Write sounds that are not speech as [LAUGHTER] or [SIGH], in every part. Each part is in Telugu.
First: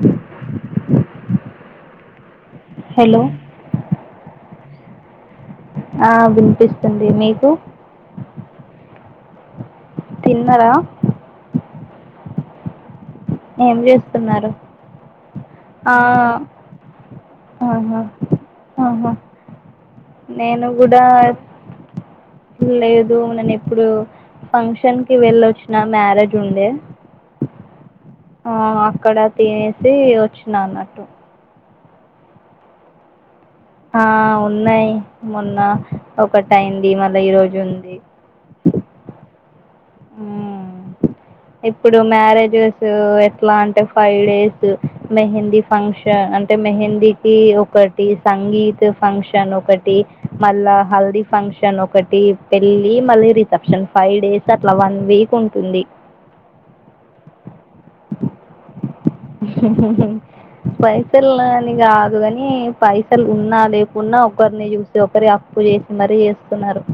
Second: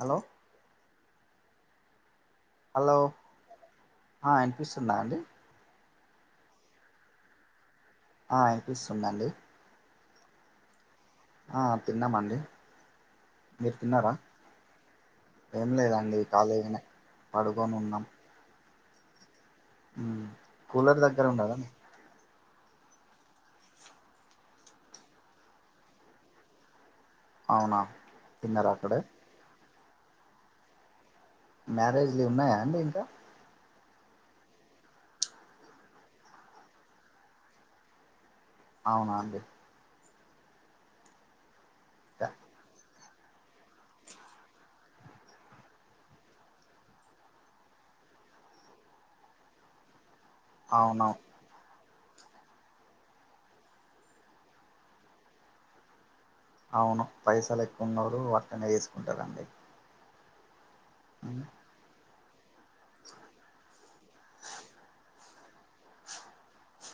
హలో హలో ఆ వినిపిస్తుందా అండి ఆ వినిపిస్తుంది మీకు ఆ వినిపిస్తుంది అండి తిన్నారా ఆ తిన్నాం అండి ఏం చేస్తున్నారు ఏం ఆ లేదండి ఖాళీగనే ఆహా పడుకోనున్నాం ఆహా నేను కూలర్ కూడా దగ్గర ఉన్నారా లేదు నేన్ ఇప్పుడు ఫంక్షన్కి వెళ్లి వచ్చిన మ్యారేజ్ ఉండే అవున ఆ అక్కడ తినేసి వచ్చిన అన్నట్టు మ్యారేజ్లు ఉన్నాయా అండి ఇంకా ఆ ఉన్నాయి మొన్న ఒకటి అయింది మళ్ళ ఈ రోజు ఉంది అవునా అండి ఇప్పుడు మ్యారే [UNINTELLIGIBLE] ఎట్ల అంటే ఫైవ్ డేస్ మెహందీ ఫంక్షన్ అంటే మెహందీకి ఒక ఒకటి సంగీతు ఫంక్షన్ ఒకటి మళ్ళా అవును హల్దీ ఫంక్షన్ ఒకటి పెళ్ళి మళ్ళీ రిసెప్షన్ ఫైవ్ డేస్ అట్ల వన్ వీక్ ఉంటుంది అవును పైసలు ఎక్కువ ఉన్న వొళ్ళు అట్లనే చేసుకుంటారండి పైసల్ ఉమ్, అని కాదు గాని పైసలు ఉన్నా లేకున్నా ఒకరిని చూసి ఒకరి అప్పు చేసి మరీ చేస్తున్నారు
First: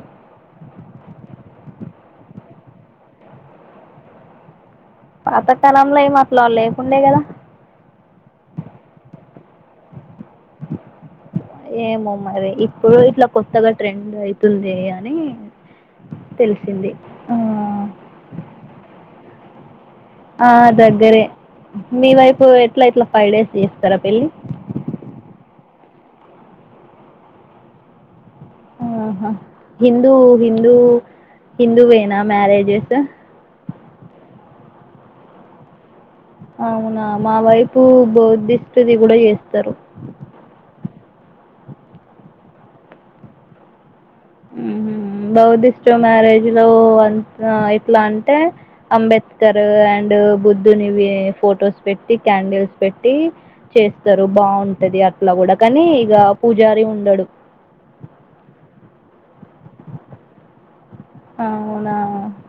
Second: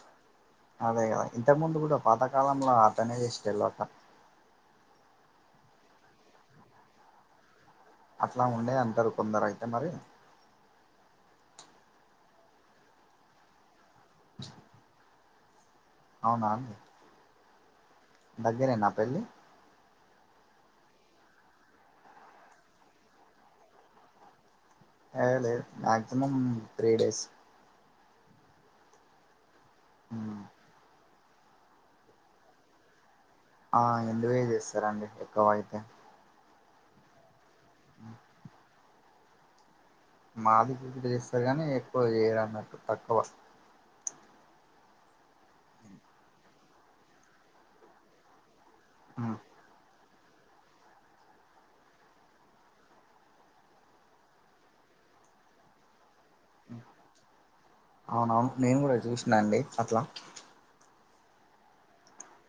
అదే కదా ఇంతకు ముందు కూడ పాతకాలంలో అట్లనే చేసేటోళ్ల పాతకాలంలో ఏం అట్ల లేకుండే కదా అట్ల ఉండే అంటారు కొందరు అయితే మరి ఏమో మరి ఇప్పుడు ఇట్ల కొత్తగా ట్రెండ్ అయితుంది అని తెలిసింది ఆ దెగ్గరే న పెళ్లి ఆ దగ్గరే మీ వైపు ఎట్ల ఎట్ల ఫైవ్ డేస్ చేస్తారా పెళ్ళి అ లేదు మాక్సిమం త్రీ డేస్ ఆహా హిందూ ఉమ్, హిందూ హిందూవేన మ్యారేజస్ ఆ హిందూవే చేస్తారండి ఎక్కువ అయితే అవునా మా వైపు [UNINTELLIGIBLE] [UNINTELLIGIBLE] ఎక్కువ చేయరా అన్నట్టు తక్కవ ఉమ్ [UNINTELLIGIBLE] మ్యారేజ్ లో అంత ఎట్ల అంటే ఉమ్. అంబేద్కర్ అండ్ బుద్ధునివి ఫొటోస్ పెట్టి కాండిల్స్ పెట్టి చేస్తరు బావుంటది అట్లా కూడ కానీ ఇగ పూజారి ఉండరు అవున నేను కూడ చూసిన అండి అట్లా అ అవునా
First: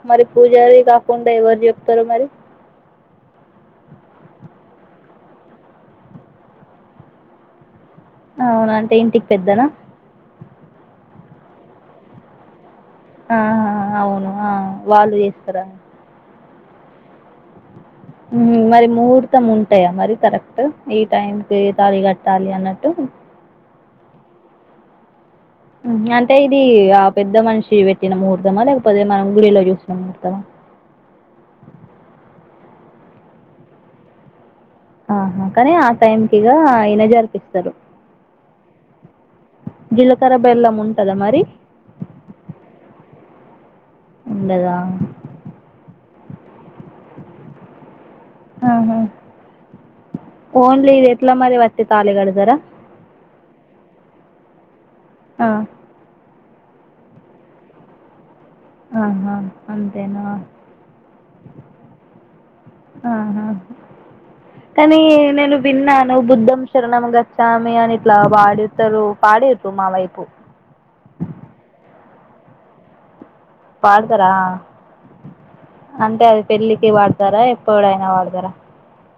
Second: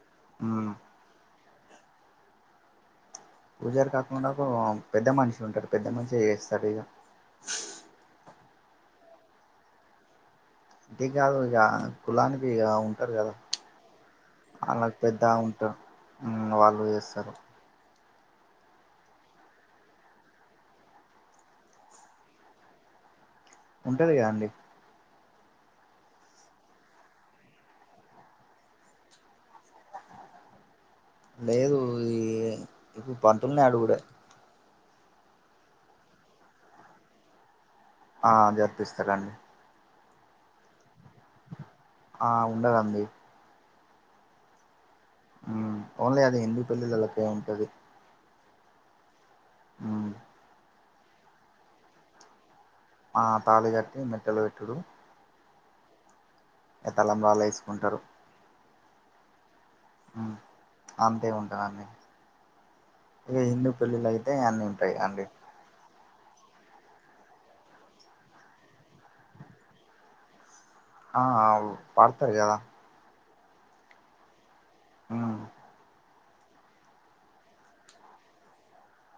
మరి ఉమ్. పూజారి కాకుండ [UNINTELLIGIBLE] చెప్తారు మరి పూజారి కాకుండ [UNINTELLIGIBLE] పెద్ద మనిషి ఉంటారు పెద్ద మనిషి చేస్తారు ఇగ అవునా అంటే ఇంటికి పెద్దన ఇంటికి కాదు ఇగ కులానికి ఇగ ఉంటారు కద ఆహా అవును ఆ వాళకు వాళ్ళు పెద్ద చేస్తారా ఉంటారు వాళ్ళు చేస్తారు ఉమ్ మరి ముహూర్తం ఉంటాయా మరి కరెక్ట్ ఈ టైం కి ఏ తాళి కట్టాలి అన్నట్టు ఉంటది అండి అంటే ఇది ఆ పెద్ద మనిషి పెట్టిన ముహూర్తమ లేకపోతే మనం గుడిలో చూసిన ముహూర్తమా లేదు ఈ ఇప్పుడు పంతులుని అడుగుడే ఆహా కానీ ఆ టైంకి ఇగ [UNINTELLIGIBLE] జారిపిస్తరు ఆ జరిపిస్తారండి జీలకర బెల్లం ఉంటద మరి ఆ ఉండదండి ఉండదా ఓన్లీ అది హిందు [UNINTELLIGIBLE] ఉంటది ఆహా ఆ ఓన్లీ ఇది ఎట్ల మరి వచ్చి తాళి కడతారా ఆ తాళి కట్టి మెట్టలు పెట్టుడు ఆ ఇగ తలంబ్రాలు ఎసుకుంటారు ఆహా అంతేనా అంతే ఉంటాదండి ఇగ ఆహా హిందూ పెళ్ళిలు అయితే అన్నీ ఉంటాయి అండి విన్నను బుద్ధం శరణం గచ్చామి అని ఇట్లా వాడతారు పాడిన్రు మా వైపు ఆ అవు పడతారు కదా పాడతారా ఆ అంటే అది పెళ్ళికి వాడతారా ఎప్పుడైనా వాడతారా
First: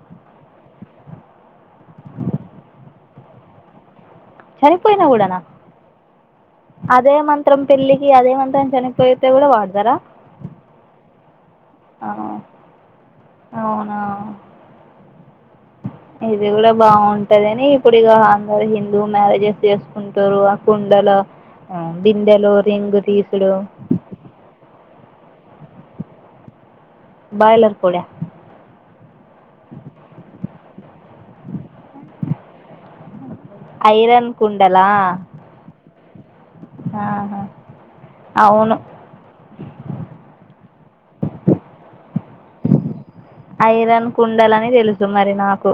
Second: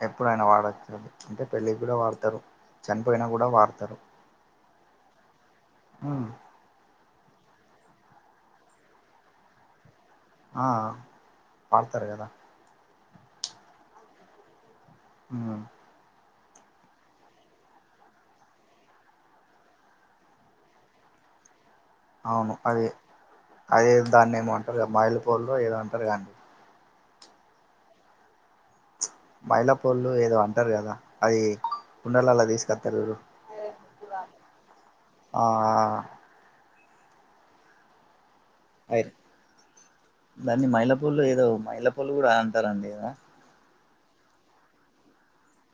ఎప్పుడైనా వాడచ్చ అది అంటే పెళ్ళికి కూడా వాడతారు చనిపోయిన కూడా వాడతారు చనిపోయినా కూడానా ఉమ్, అదే మంత్రం పెళ్లికి అదే మంత్రం చనిపోయితే కూడా వాడతారా ఆ పాడతారు గాద అవునా ఆ ఇది కూడా బాగుంటది అని ఇప్పుడు ఇక అందరూ హిందూ మ్యారేజెస్ చేసుకుంటురు కుండల ఆ అండి అవును అది అది దాన్ని ఏమో అంటారుద మాయిలుపోల్లో ఏదో అంటారు కదా బాయిలర్ పొడా మైలాపోళ్ళు ఏదో అంటారు కదా అది కుండలలా తీస్కత్తారు చూడు ఐరన్ కుండలా ఆ ఆహా అవును అయి దాన్ని మైలపొల్లు ఏదో మైలపొల్లు కూడా అంటారండి ఇడా ఐరన్ కుండల అని తెలుసు మరి నాకు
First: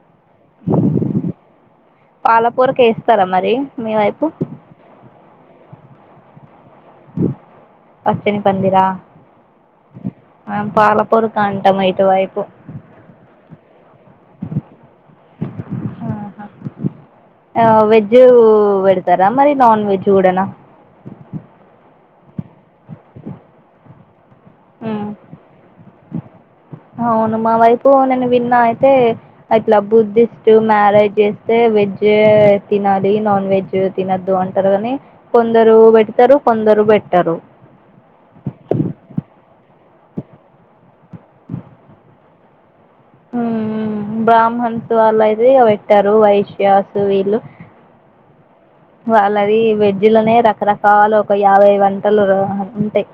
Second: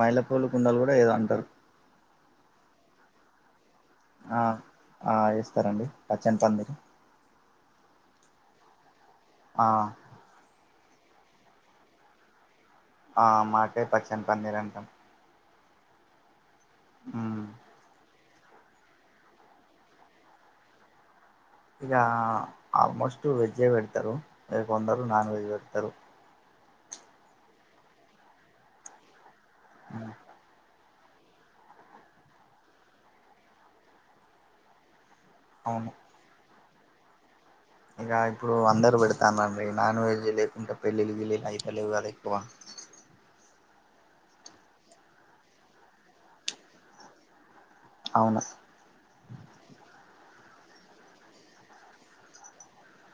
మైలపొల్లు కుండలు కూడా ఏదో అంటారు పాలపోరక ఎస్తారా మరి మీ వైపు ఆ ఆ ఎస్తారండి పచ్చని పందిరి హ్మ్ పచ్చని పందిరా ఆ మనం పాలపొరుకా అంటాం ఇటు వైపు ఆ మాకే పచ్చని పందిరి అంటాం ఉ ఆ వెజ్ పెడతారా మరి నాన్ వెజ్ కూడానా ఇక ఆల్మోస్ట్ వెజే పెడతారు ఇగ కొందరు నాన్ వెజ్ పెడతారు అవును మా వైపు నేను విన్నా అయితే ఇట్లా ఉమ్ బుద్ధి ద్ మ్యారేజ్ చేస్తే వెజ్ తినాలి నాన్ వెజ్ తినొద్దు అంటారు కాని కొందరు అవును పెడతారు కొందరు బేట్టరు ఇక ఇప్పుడు అందరుూ పెడతానండి నాన్ వెజ్ లేకుంటే పెళ్ళిళ్ళ గిళ్ళిళ్ళు అయిత లేవు కదా ఎక్కువ ఉమ్ ఉమ్ బ్రాహ్మణ్స్ వాళ్ళ అయితే ఇగ పెట్టారు వైశ్యాసు వీళ్ళు అవును వాళ్ళది వెజ్ లోనే రకరకాల ఒక యాభై వంటలు ఉంటాయి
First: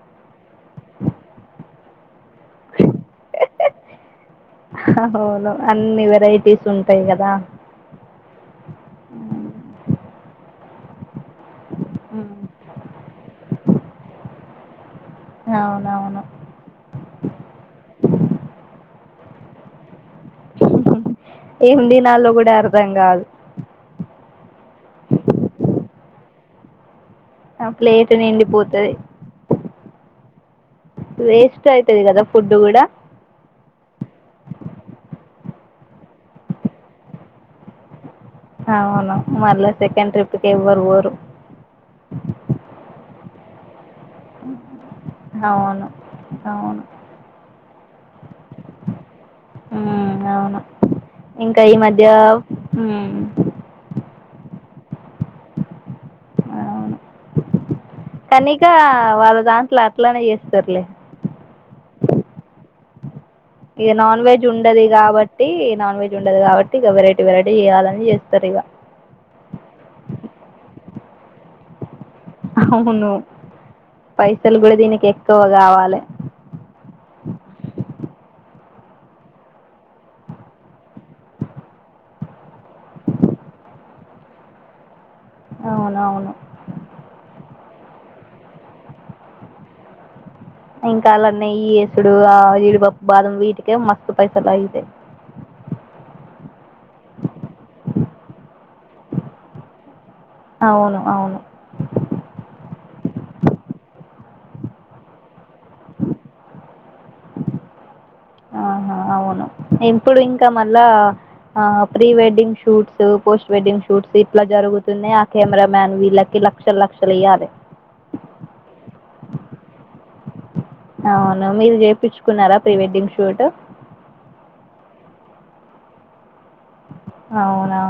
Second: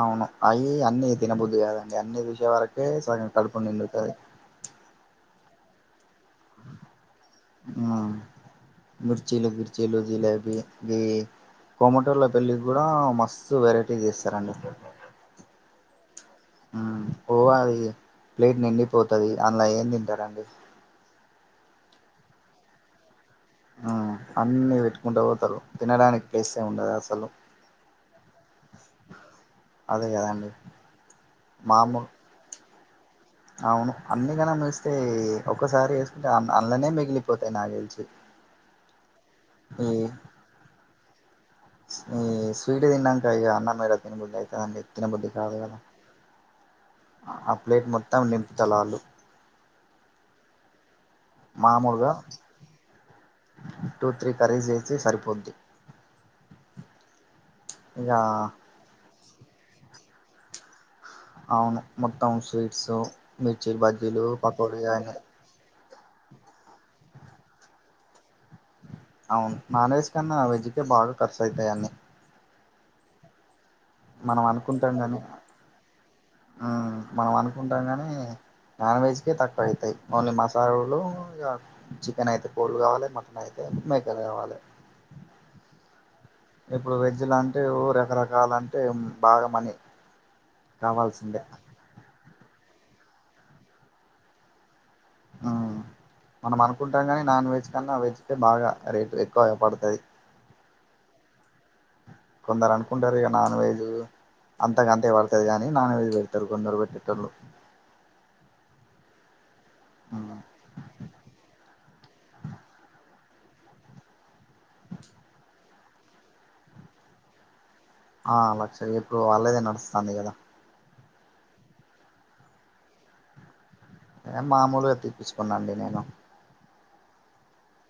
అవును అవి అన్ని తినబుద్ధి కాదండి అన్ని జ్యూష్ వరకే సగం కడుపు నిండుతది అవును అన్ని వెరైటీస్ ఉంటాయి కదా ఆహ్ మిర్చిలు గిర్చీలు జిలేబి కోమాటోల పెళ్ళికి కూడా మస్తు వెరైటీ చేస్తారండి అవునవును హ్మ్ ఓ అది ప్లేట్ నిండిపోతది అందులా ఏం తింటారండి ఎం తినాలో కూడా అర్థం కాదు ఆ అన్ని పెట్టుకుంట పోతారు తినడానికి ప్లేసే ఉండదు అసలు ఆ ప్లేట్ నిండిపోతది అదే కదండి వేస్ట్ అయితది మామూలు కదా ఫుడ్డు కూడా అవును అన్నిగానం వేస్తే ఒక్కసారి వేసుకుంటే అన్ ఆన్ల నే మిగిలిపోతాయి నాక్ తెలిసి అవును మల్ల ఈ సెకెండ్ ట్రిప్కి ఎవర్వోరు ఈ స్వీట్ తిన్నాంక ఇక అన్నం ఏడ తినబుద్ది అయితదండి తినబుది కాదు కదా అవును అవును ఆ ప్లేట్ మొత్తం నింపుతాలాలు హ్మ్ అవును ఇంకా ఈ మధ్య మాములుగా ఉమ్ టూ త్రీ కర్రీస్ చేస్తే సరిపోద్ది హచ్ ఇగ ఇంకా వాళ్ళ దాంట్లో అట్లనే చేస్తారులే అవును మొత్తం స్వీట్స్ మిర్చి బజ్జీలు పకోడి అని ట్టి నాన్ వెజ్ ఉండదు కాబట్టి ఇక వెరైటీ వెరైటీ చేయాలని చేస్తారు ఇగ అవును నాన్ వెజ్ కన్నా వెజ్కే బాగా కర్సు అయితాయి అని అవును మనం పైసలు కూడా దీనికి ఎక్కువ కావాలే ఆహ్ మనం అనుకుంటాం గాని నాన్ వెజ్కే తక్కువ అయితాయి ఓన్లీ మసాలాలు ఇగ చికెన్ అయితే కోడి కావాలే మటన్ అయితే మేకలు కావాలే అవునవును ఇప్పుడు వెజ్ల అంటే ఓ రకరకాల అంటే బాగా మనీ ఇంకా అన్లా కావాల్సిందే నెయ్యి వేసుడు ఆ జీడిపప్పు బాదం వీటికే మస్తు పైసలైతాయి ఆ మనం అనుకుంటాం గాని నాన్ వెజ్ కన్నా వెజ్ కే బాగా రేటు ఎక్కువ పడ్తది అవును అవును కొందరు అనుకుంటారు ఇగ నాన్వెజ్ అంత గంతే పడ్తది గాని నాన్ వెజ్ పెడతారు కొందరు పెట్టెటోళ్లు ఆహా అవును ఇప్పుడు మ్మ్ ఇంకా మళ్ళా ఆ pre wedding shoots post wedding shoots ఇట్లా జరుగుతున్నాయి ఆ కెమెరా మ్యాన్ వీళ్ళకి లక్షలక్షలియ్యాలి ఆ లక్ష ఇప్పుడు వాళ్ళదే నడుస్తంది కదా అవును మీరు చేపించుకున్నారా ప్రీ వెడ్డింగ్ షూట్ ఆ మామూలుగా తీప్పించుకున్నా అండి నేను అవునా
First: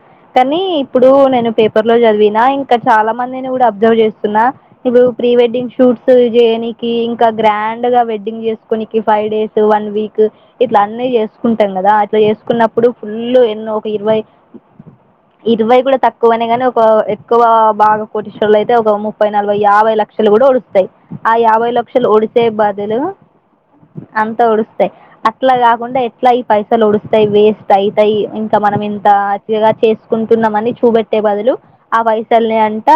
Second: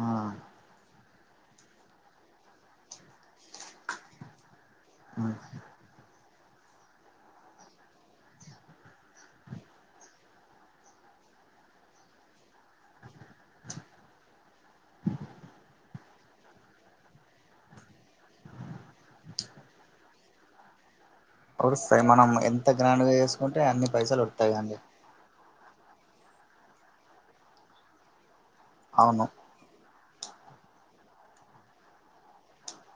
ఆ కానీ ఇప్పుడు నేను పేపర్ లో చదివిన ఇంకా చాలా మందిని కూడా అబ్జర్వ్ చేస్తున్నా ఇప్పుడు ప్రీ వెడ్డింగ్ షూట్స్ చేయనికి ఇంకా గ్రాండ్గా వెడ్డింగ్ చేసుకోనీకి ఫైవ్ డేస్ వన్ వీక్ ఇట్లన్నీ చేసుకుంటాం కదా ఇట్ల చేసుకున్నప్పుడు ఫుళ్ళు ఎన్నో ఒక ఇరవై ఇరవై కూడ తక్కువనే గనీ ఒక ఎక్కువ బాగా కోటిశ్వర్లు అయితే ఒక ముప్పై నలభై యాభై లక్షలు గూడ ఒడుస్ ఆ యాభై వస్తాయి లక్షలు మనం ఒడిసే ఎంత బదులు గ్రాండ్గా చేసుకుంటే అన్ని పైసలు అంత వస్తాయి అండి ఒడుస్తయి అట్ ట్లా గాకుండా ఎట్ల ఈ పైసలు ఒడుస్తయి వేస్ట్ అయితయి ఇంక మనం ఎంత అవును ఇలా చేసుకుంటున్నమని చూపెట్టే బదులు ఆ పైసల్ని అంత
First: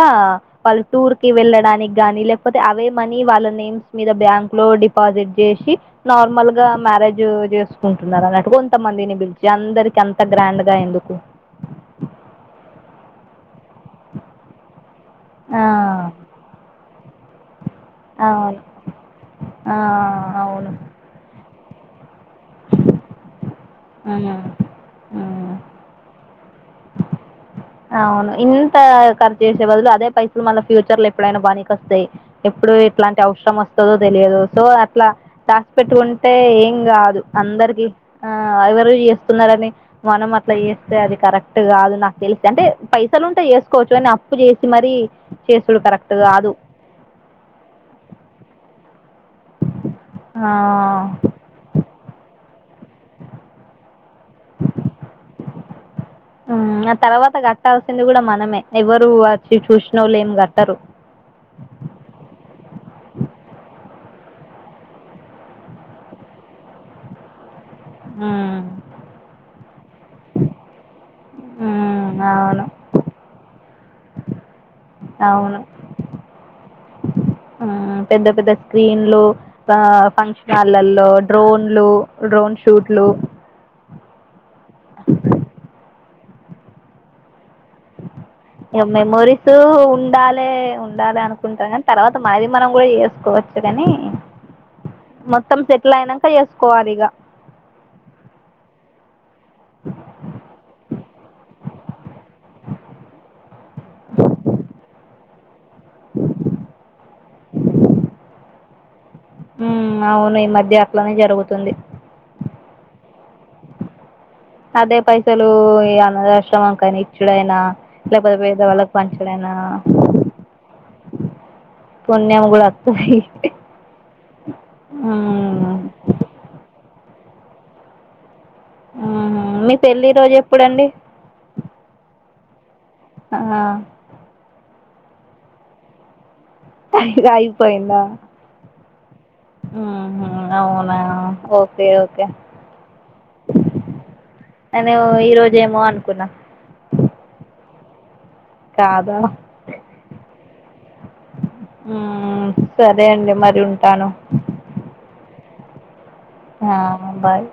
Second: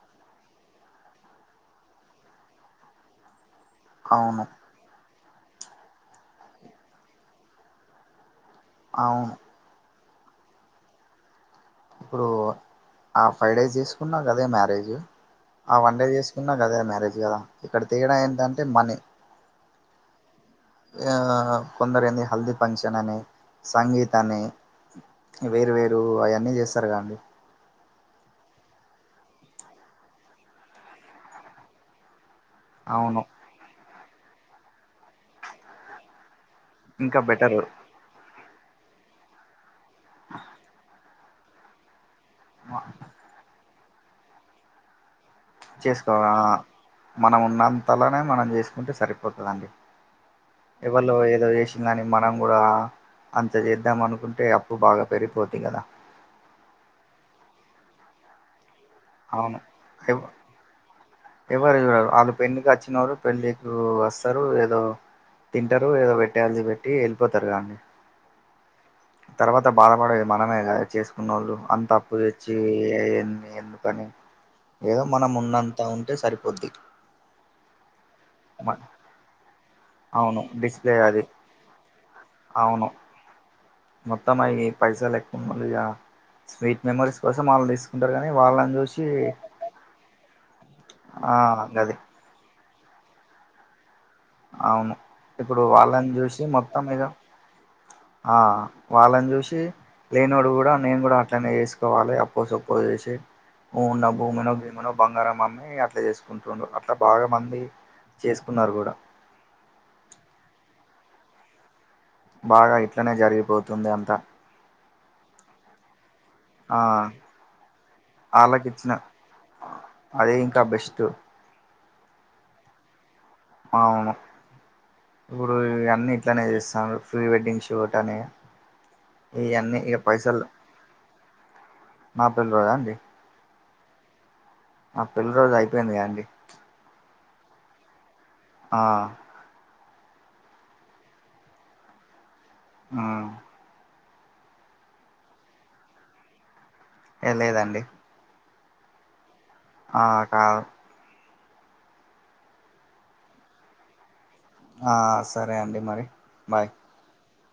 వాళ్ళు టూర్ కి వెళ్ళడానికి గ్గాని లేకపోతే అవే మనీ వాళ్ళ నేమ్స్ మ్స్ మీద అవును బ్యాంక్ లో డిపాజిట్ జేషి నార్మల్ గా మ్యారేజ్ చేసుకుంటున్నరన్నట్టు కొంత్ త మందిని అవును పిలిచి అందరికి అంత గ్రాండ్ గా ఎందుకు ఇప్పుడూ ఆ ఫైవ్ డేస్ చేసుకున్నా గదే మ్యారేజ్ ఆ వన్ డే జేస్ కున్న గదే మ్యారేజ్ గదా ఇక్కడ తేడా అవును ఏంటంటే మనీ ఆ అవును ఆ కొందరేంది హల్ది ఫంక్షన్ అని సంగీత్ ఉమ్ అని ఉమ్ వేరు వేరు అయన్నీ చేస్తరుగా అండి అ అవును ఇంత ఖర్చు చేసే బదులు అదే పైసలు మళ్ళ ఫ్యూచర్ ల ఎప్పుడైనా బనికస్తయ్ ఎప్పుడు ఎట్లాంటి అవును అవసరం వస్తదో తెలియదు సో అట్లా దాసి పెట్టుకుంటే ఏం గాదు ఇంకా బెటరు అందరికి ఆ ఎవరు చేస్తున్నరని మనం అట్ల జేస్తే అది కరెక్ట్ గాదు నాకు తెలిస్ అంటే పైసలుంటే చేసుకోవచ్చు గని అప్పు చేసి మరి చేసుకోవా మనం ఉన్నంతలనే మనం జేసుకుంటే సరిపోతదండి ఆ ఏవల్లో ఏదో జెష్ ల్లని మనం గూడా అంత చేద్దామనుకుంటే అప్పు బాగా పెరిగిపోద్ది కదా ఆ అ తర్వాత గట్టాల్సింది కూడ మనమే, ఎవరూ అవును అచ్చి ఎవ చూసినోళ్ళెం గట్టరు ఎవరు జూడరు ఆళ్ళు పెళ్ళికచ్చినోళ్ళు పెళ్ళికు వస్తరు ఏదో తింటరు ఏదో పెట్టే ఆల్ది పెట్టి ఎళ్ళిపోతరు గా అండి ఆ తర్వాత బాధపడేది మనమే గా చేసుకున్నవాళ్ళు అంత అప్పు ఉమ్ దెచ్చి అవును ఇయన్ని ఎందుకు కనీ ఏదో మనం అవును ఉన్నంత ఉంటే సరిపోద్ది ఆ పెద్ద పెద్ద మ స్క్రీన్ లు ఆ అవును ఫంక్షన్ డిస్ప్లే హళ్లల్లో అది డ్రోన్లు డ్రోన్ అవును షూట్లు మొత్తం అయ్యి పైసలు ఎక్కువున్నోళ్ళిగా స్వీట్ మెమోరీస్ కోసం ఆళ్ళు దీస్ ఇగ మెమోరీస్ ఉండాలే ఉండాలే ఆ అనుకుంటరు గది గని తర్వాత మనది మనం గూడ జేసుకోవచ్చు గని అవును ఇప్పుడు వాళ్ళన్ జూసి మొత్తం చేసుకోవాలి మీద ఇక ఆ వాళ్ళన్ జూషి లేనోడు గూడ నేను గూడా అట్లనే జేసుకోవాలే అప్ ప్పో సప్పో జేషి ఉన్న భూమినో గీమినో బంగారం అమ్మి అట్ల జేసుకుంటుండ్రు అట్ల బాగా మంది చేసుకున్నరు గూడ ఉమ్ అవును ఈ మధ్య అట్లనే జరుగుతుంది బాగ ఇట్లనే జరిగిపోతుంది అంతా అదే పైసలూ ఏ అనాధ ఆశ్రమం ఆ కైనా ఇచ్చుడైనా లేక్పోతే వాళ్ళకి పేదవాళ్ళకు ఇచ్చిన పంచుడైనా అదే ఇంకా బెస్ట్ పుణ్యం గూడత్ పోయిద్ది అవును ఇప్పుడు ఇ అన్ని ఇట్లనే చేస్తాన్రు ప్రీ వెడ్డింగ్ షూట్ అని ఉమ్ మీ ఇవన్నీ ఇక పెళ్ళి రోజు పైసలు ఎప్పుడండి మా పెళ్ళిరోజా అండి అవునా నా పెళ్లి రోజు అయిపోయిందిగా అండి అయ్యే అయిపోయిందా ఆ ఉ అవునా ఓకే ఓకే ఆ నేను ఈరోజేమో అనుకున్నా ఏ లేదండి కాదా ఆ కా సరే అండి మరి ఉంటాను ఆ సరే అండి మరి బాయ్ ఆ బాయ్